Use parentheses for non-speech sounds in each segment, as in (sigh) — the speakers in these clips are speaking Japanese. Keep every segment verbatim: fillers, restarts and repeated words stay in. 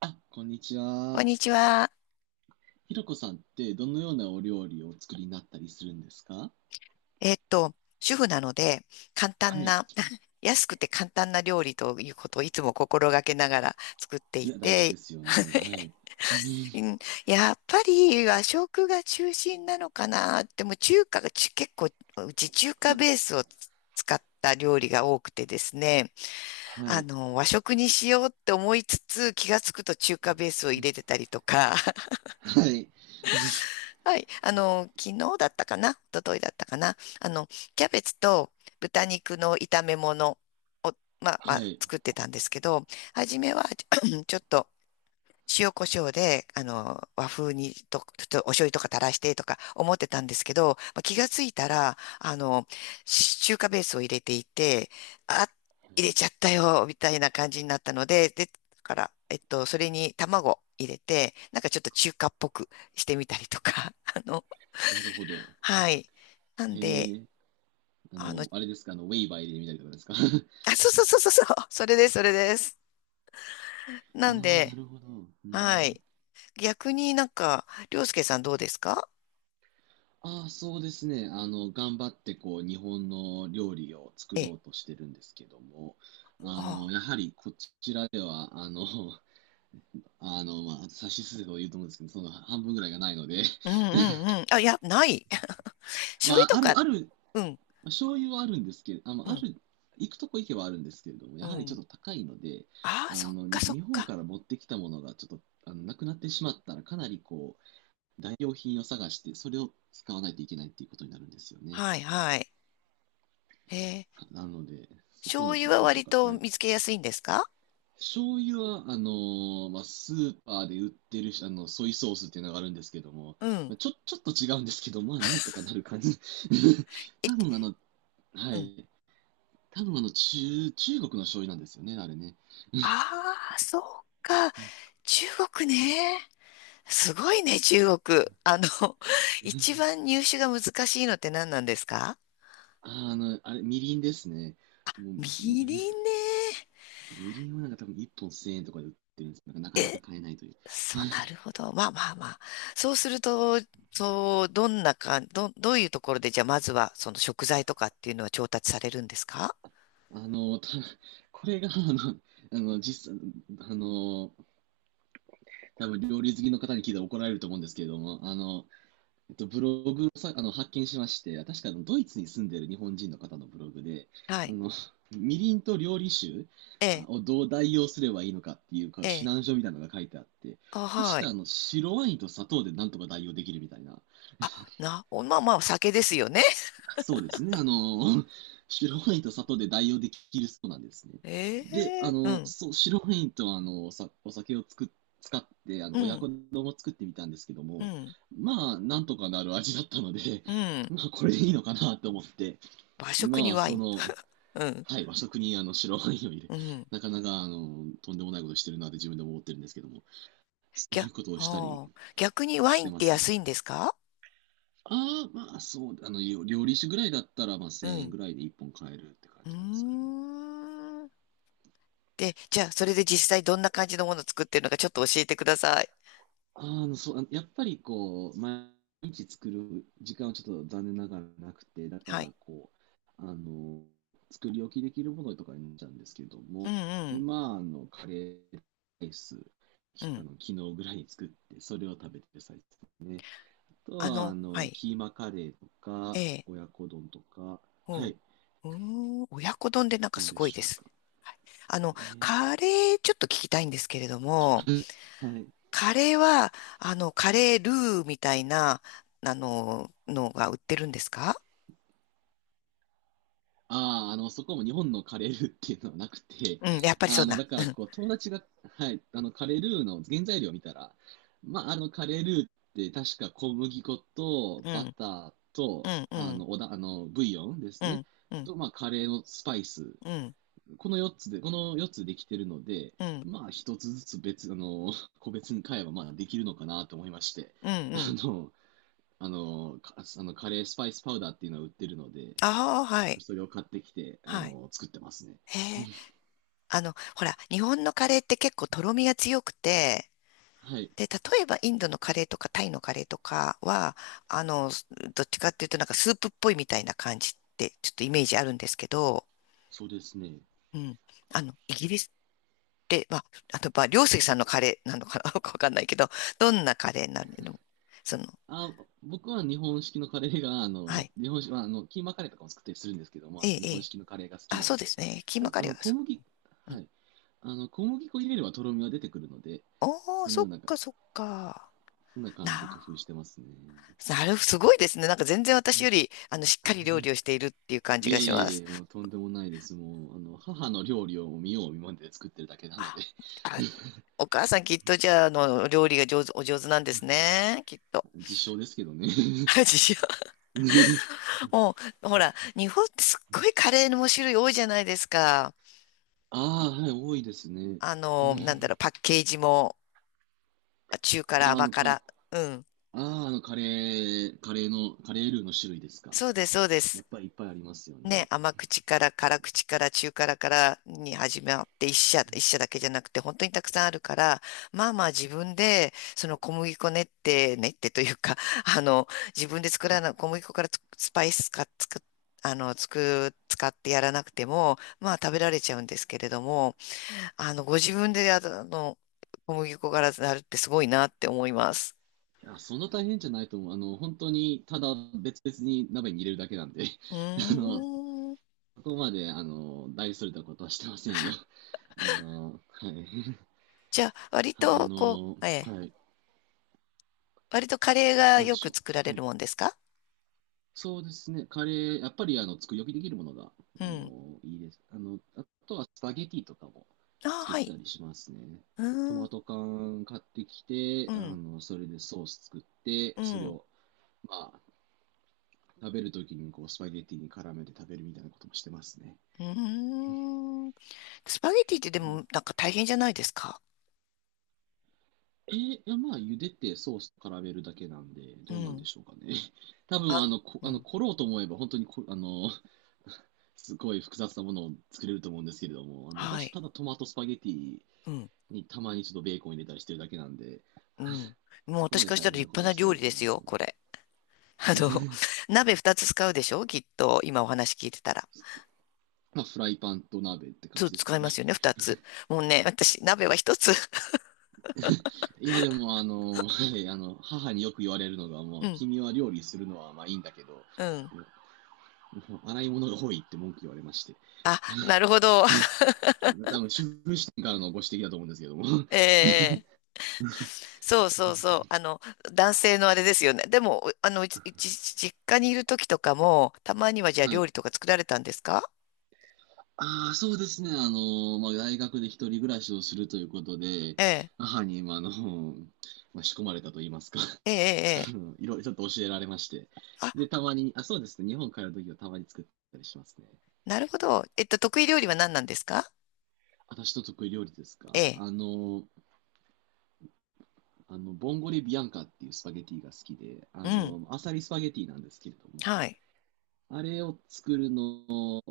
あ、こんにちこんは。にちは。ひろこさんってどのようなお料理をお作りになったりするんですか？えーっと、主婦なので、簡は単い。な、(laughs) 安くて簡単な料理ということをいつも心がけながら作っていいや、大事て、ですよね。はい。(laughs) ううん。ん、やっぱり和食が中心なのかな。でも中華がち結構、うち中華ベースを使った料理が多くてですね、はあい。の、和食にしようって思いつつ、気がつくと中華ベースを入れてたりとか、はい。はい。あの、昨日だったかな一昨日だったかなあの、キャベツと豚肉の炒め物、まあ、まはあ、い。作ってたんですけど、初めは (clears throat) ちょっと塩コショウで、あの、和風にと、ちょっとお醤油とか垂らしてとか思ってたんですけど、まあ、気がついたら、あの、し中華ベースを入れていて、あ、は入い。れちゃったよ、みたいな感じになったので、で、だから、えっと、それに卵入れて、なんかちょっと中華っぽくしてみたりとか、(laughs) あの、なるほど。はい。なへんで、え。ああの、の、(laughs) あれですか、あの、ウェイバー入れてみたいなことかですか？ あ、そうそうそうそうそう、(laughs) それです、それです。(laughs) あなんあ、なで、るほど。うはん。い。逆になんか、りょうすけさんどうですか？ああ、そうですね。あの、頑張ってこう、日本の料理を作えろえ。うとしてるんですけども、あの、あ、やはりこちらでは、あの、あの、まあ、差しすせば言うと思うんですけど、その半分ぐらいがないので、うんうんうん。あ、いや、ない。(laughs) (laughs) 醤ま油あ、とあか、る、ある、うん、醤油はあるんですけど、あの、うあん、る、行くとこ行けばあるんですけれども、うやはりちょん。っと高いので、ああ、あそっの、かそっ日本か。から持ってきたものがちょっと、あの、なくなってしまったら、かなりこう、代用品を探して、それを使わないといけないっていうことになるんですよね。はいはい。ええ、なので、そこの醤油工は夫と割か、とはい、見つけやすいんですか？醤油は、あのーまあ、スーパーで売ってるあのソイソースっていうのがあるんですけども、うん。まあ、ちょ、ちょっと違うんですけど、まあ、なんとかなる感じ。(laughs) え、多分あの、はうん。い。多分あの、中、中国の醤油なんですよね、あれね。ああ、そっか。う中国ね。すごいね、中国。あの、(laughs) ん。一番入手が難しいのって何なんですか？あー、あの、あれ、みりんですね。もう、みみ りんね。(laughs) みりんはなんか多分いっぽんせんえんとかで売ってるんですけど、なんかなかなえ、か買えないという。そう、なるほど。まあまあまあ。そうすると、そう、どんなか、ど、どういうところで、じゃあまずは、その食材とかっていうのは調達されるんですか？あの、た、これが、あの、あの、実際、あの、多分料理好きの方に聞いたら怒られると思うんですけれども、あの、えっと、ブログをさあの発見しまして、確かあのドイツに住んでいる日本人の方のブログで、はあい。の、 (laughs) みりんと料理酒ええ、をどう代用すればいいのかっていうかえ指え、南書みたいなのが書いてあって、あ、確はかい。あの白ワインと砂糖でなんとか代用できるみたいな。あ、な、おまあまあ、お酒ですよね。そうですね。あの、(laughs) 白ワインと砂糖で代用できるそうなんですね。(laughs) えで、あえ、うの、ん、そう、白ワインとあの、さ、お酒をつく、使って、あうの、親ん、子丼を作ってみたんですけどうも、ん、まあ、なんとかなる味だったので、う (laughs) ん。まあ、これでいいのかなと思って、和食今にはワイそン。の、うん、はい、和食にあの、白ワインを入れ、うん。なかなか、あの、とんでもないことしてるなって自分でも思ってるんですけども、そうぎいゃ、うことをしたりああ、逆にワしイてンっまてす安ね。いんですか？ああ、まあそう、あの、料料理酒ぐらいだったら、まあうせんえんん。ぐらいでいっぽん買えるって感うーじなんですかね。ん。で、じゃあ、それで実際どんな感じのものを作ってるのかちょっと教えてください。ああ、そう、やっぱりこう、毎日作る時間はちょっと残念ながらなくて、だかはい。らこう、あの、作り置きできるものとかになっちゃうんですけどうんも、うん。今、あの、カレーライス、うきあん。の、昨日ぐらいに作って、それを食べてる最中ですね。あとあは、あの、はの、い。キーマカレーとえか、え。親子丼とか、うん。はうい、ーん。親子丼でなんかなんすでごいしでょうす。か。あの、えー。 カレーちょっと聞きたいんですけれども、(laughs) はい。カレーは、あの、カレールーみたいな、あの、のが売ってるんですか？ああ、あの、そこも日本のカレールーっていうのはなくて、うん。やっぱりそあうの、な。だかうら、ん。こう、友達が、はい、あの、カレールーの原材料を見たら、まあ、あの、カレールーって確か小麦粉とうバん。ターうと、あん。の、おだ、あの、ブイヨンでうすね。ん。うん。と、まあ、カレーのスパイス。うん。うん。このよっつで、このよっつできてるので、うん。まあ、1つずつ別、あの、個別に買えば、まあ、できるのかなと思いまして、うんあうん。の、あの、かあのカレースパイスパウダーっていうのは売ってるので、ああ、はい。それを買ってきて、あはい。の、作ってますね。へえ。(laughs) あの、ほら、日本のカレーって結構とろみが強くて、はい、で、例えばインドのカレーとかタイのカレーとかは、あの、どっちかっていうとなんかスープっぽいみたいな感じってちょっとイメージあるんですけど、そうですね。うん。あの、イギリスって、まあ、あと、まあ、両関さんのカレーなのかな (laughs) よくわかんないけど、どんなカレーになるの？その、あ、僕は日本式のカレーが、あはの、い。日本式、まああの、キーマカレーとかも作ったりするんですけども、えあの、え、日え本え。式のカレーが好きあ、なそうのでで、すね。キーたマだ、カあレーの、は小そ麦、う。うはん。い。あの、小麦粉入れればとろみは出てくるので、おー、そのそっようなか、かそっか。そんな感じで工な夫してますね。なる、すごいですね。なんか全然私より、あの、しっかり料理をしているっていう感じいえがしいえまいす。え、もうとんでもないです。もう、あの、母の料理を見よう見まねで作ってるだけなので、あ、あ、お母さんきっとじゃあ、あの、料理が上手、お上手なんですね。きっと。(laughs) 実証ですけどね。(laughs) 自信 (laughs) もう、ほら、日本ってすっごいカレーの種類多いじゃないですか。ああ、はい、多いですね。あの、なんだろう、パ (laughs) ッケージも、中辛、甘あの辛。か、うん。あー、あのカレー、カレーの、カレールーの種類ですか。そうです、そうでやす。っぱりいっぱいありますよね、ね。甘口から辛口から中辛からに始まって一社、一社だけじゃなくて本当にたくさんあるから、まあまあ自分でその小麦粉練って練ってというか、(laughs) あの、自分で作らない小麦粉からつスパイスかつく、あの、つく、使ってやらなくても、まあ食べられちゃうんですけれども、あの、ご自分であの、小麦粉からなるってすごいなって思います。いや、そんな大変じゃないと思う。あの、本当に、ただ別々に鍋に入れるだけなんで、う (laughs) あの、ーん。そこまで、あの、大それたことはしてませんよ。あの、はい。じゃあ、割 (laughs) ああとこの、う、ええ、はい。割とカレーがなんでよしくょ作らう。れはい。るもんですか？そうですね、カレー、やっぱりあの作り置きできるものがうあん。のいいです、あの。あとはスパゲティとかもああ、作っはたい。りしますね。うトーん、マト缶買ってきて、うあん、のそれでソース作って、うそれん、を、まあ、食べるときにこうスパゲティに絡めて食べるみたいなこともしてますね。うーん。スパゲティってでもなんか大変じゃないですか。えーいやまあ、茹でてソースと絡めるだけなんで、うどうなんでん。しょうかね。(laughs) 多あ分、あの、の、こ、うあの、ん。凝ろうと思えば、本当にこ、あの、(laughs) すごい複雑なものを作れると思うんですけれども、あの、は私、い。ただトマトスパゲティうん、にたまにちょっとベーコン入れたりしてるだけなんで、うん。もうそこ私までからした大ら変な立こ派となはして料ない理でかなすとよ、思いこまれ。(laughs) あの、(laughs) 鍋二つ使うでしょきっと、今お話聞いてたら。す。まあ、フライパンと鍋って感そう、じです使かいますね。よね、二つ。もうね、私、鍋は一つ。いや、でも、あの、(laughs) はい、あの、母によく言われるのが、(laughs) もうう、ん、君は料理するのはまあいいんだけど、もうん。うもう洗い物が多いって文句言われまして。あ、なるほど。多分、主婦視点からのご指摘だと思うんですけども。(laughs) (laughs) ええ、そうそうそう。あの、男性のあれですよね。でも、あの、うち実家にいる時とかも、たまにはじゃあは料い。理とか作られたんですか？ああ、そうですね。あの、まあ、大学で一人暮らしをするということで、ええ、母に、まあ、あの、まあ、仕込まれたと言いますか。(laughs) ええ、えあえ。ええ、のいろいろちょっと教えられまして。で、あ、たまに、あ、そうですね。日本帰るときはたまに作ったりしますね。なるほど。えっと、得意料理は何なんですか？私の得意料理ですえか。え、あの、あの、ボンゴレビアンカっていうスパゲティが好きで、うあん、の、アサリスパゲティなんですけれども、はい。あれを作るの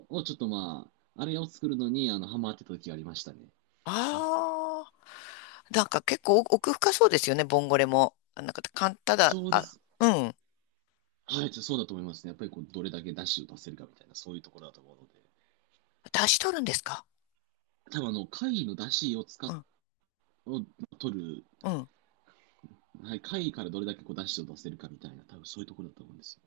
を、ちょっとまあ、あれを作るのに、あの、ハマってた時がありましたね。ああ、なんか結構奥深そうですよね、ボンゴレも。あなんか、かん、ただ、そうであ、す。うん。はい、そうだと思いますね。やっぱりこうどれだけ出汁を出せるかみたいな、そういうところだと思うので。出し取るんですか？多分あの、貝の出汁を使うっ、ん、を取る、うん。はい、貝からどれだけこう出汁を出せるかみたいな、多分そういうところだと思うんですよ。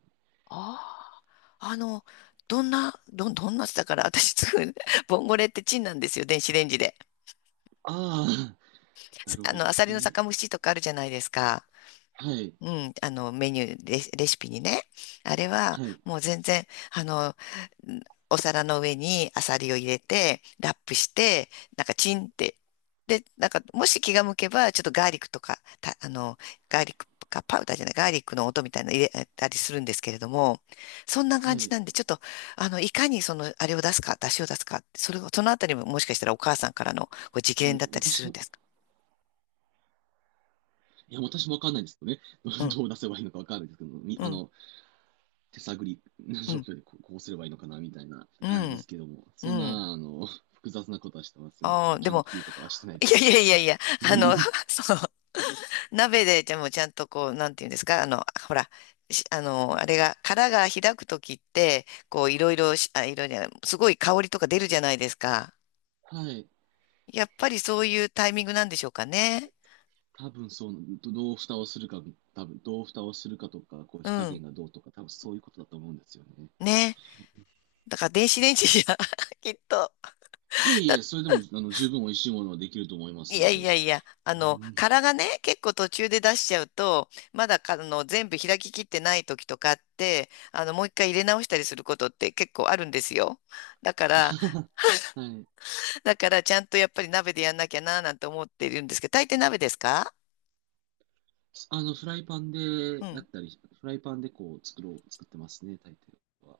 ああ、あの、どんな、どん、どんなだから、私作る、(laughs) すボンゴレってチンなんですよ、電子レンジで。あ、あ、なるあほの、ど。アサえリのー。酒蒸しとかあるじゃないですか。はい、うん、あの、メニュー、レシ、レシピにね。あれは、はい、もう全然、あの、んお皿の上にアサリを入れて、ラップして、なんかチンって。で、なんか、もし気が向けば、ちょっとガーリックとか、た、あの、ガーリックかパウダーじゃない、ガーリックの音みたいなの入れたりするんですけれども、そんなは感じい。なんで、ちょっと、あの、いかにその、あれを出すか、出汁を出すか、それを、そのあたりももしかしたらお母さんからのご直いや、伝だったりす私るんも、ですか？いや、私もわかんないんですけどね。う (laughs) ん、どう出せばいいのかわかんないですけど、みうあん。の、手探りのう状ん、況でこう、こうすればいいのかなみたいなう感じでん、すけども、うそんん。な、あの、複雑なことはしてませんね。そあのあ、で研も、究とかはしてない (laughs) でいすやけいどやも。いやいや、(laughs) あうの、ん。 (laughs) そう、鍋ででもちゃんとこう、なんていうんですか、あの、ほら、しあの、あれが、殻が開くときって、こう、いろいろし、あ、いろいろじゃない、すごい香りとか出るじゃないですか。はい。やっぱりそういうタイミングなんでしょうかね。多分そう、どどう蓋をするか、多分どう蓋をするかとか、こうう火加ん、減がどうとか、多分そういうことだと思うんですよね。ね。だから電子レンジじゃ、(laughs) きっと。いえいえ、それでもあの十分美味しいものはできると思いますいのやいで。やいや、あうの、ん。 殻がね、結構途中で出しちゃうと、まだか、あの、全部開ききってない時とかあって、あの、もう一回入れ直したりすることって結構あるんですよ。だから、(laughs) はい。だからちゃんとやっぱり鍋でやんなきゃな、なんて思っているんですけど、大抵鍋ですか？あの、フライパンうでやっん。たり、フライパンでこう作ろう、作ってますね、大抵は。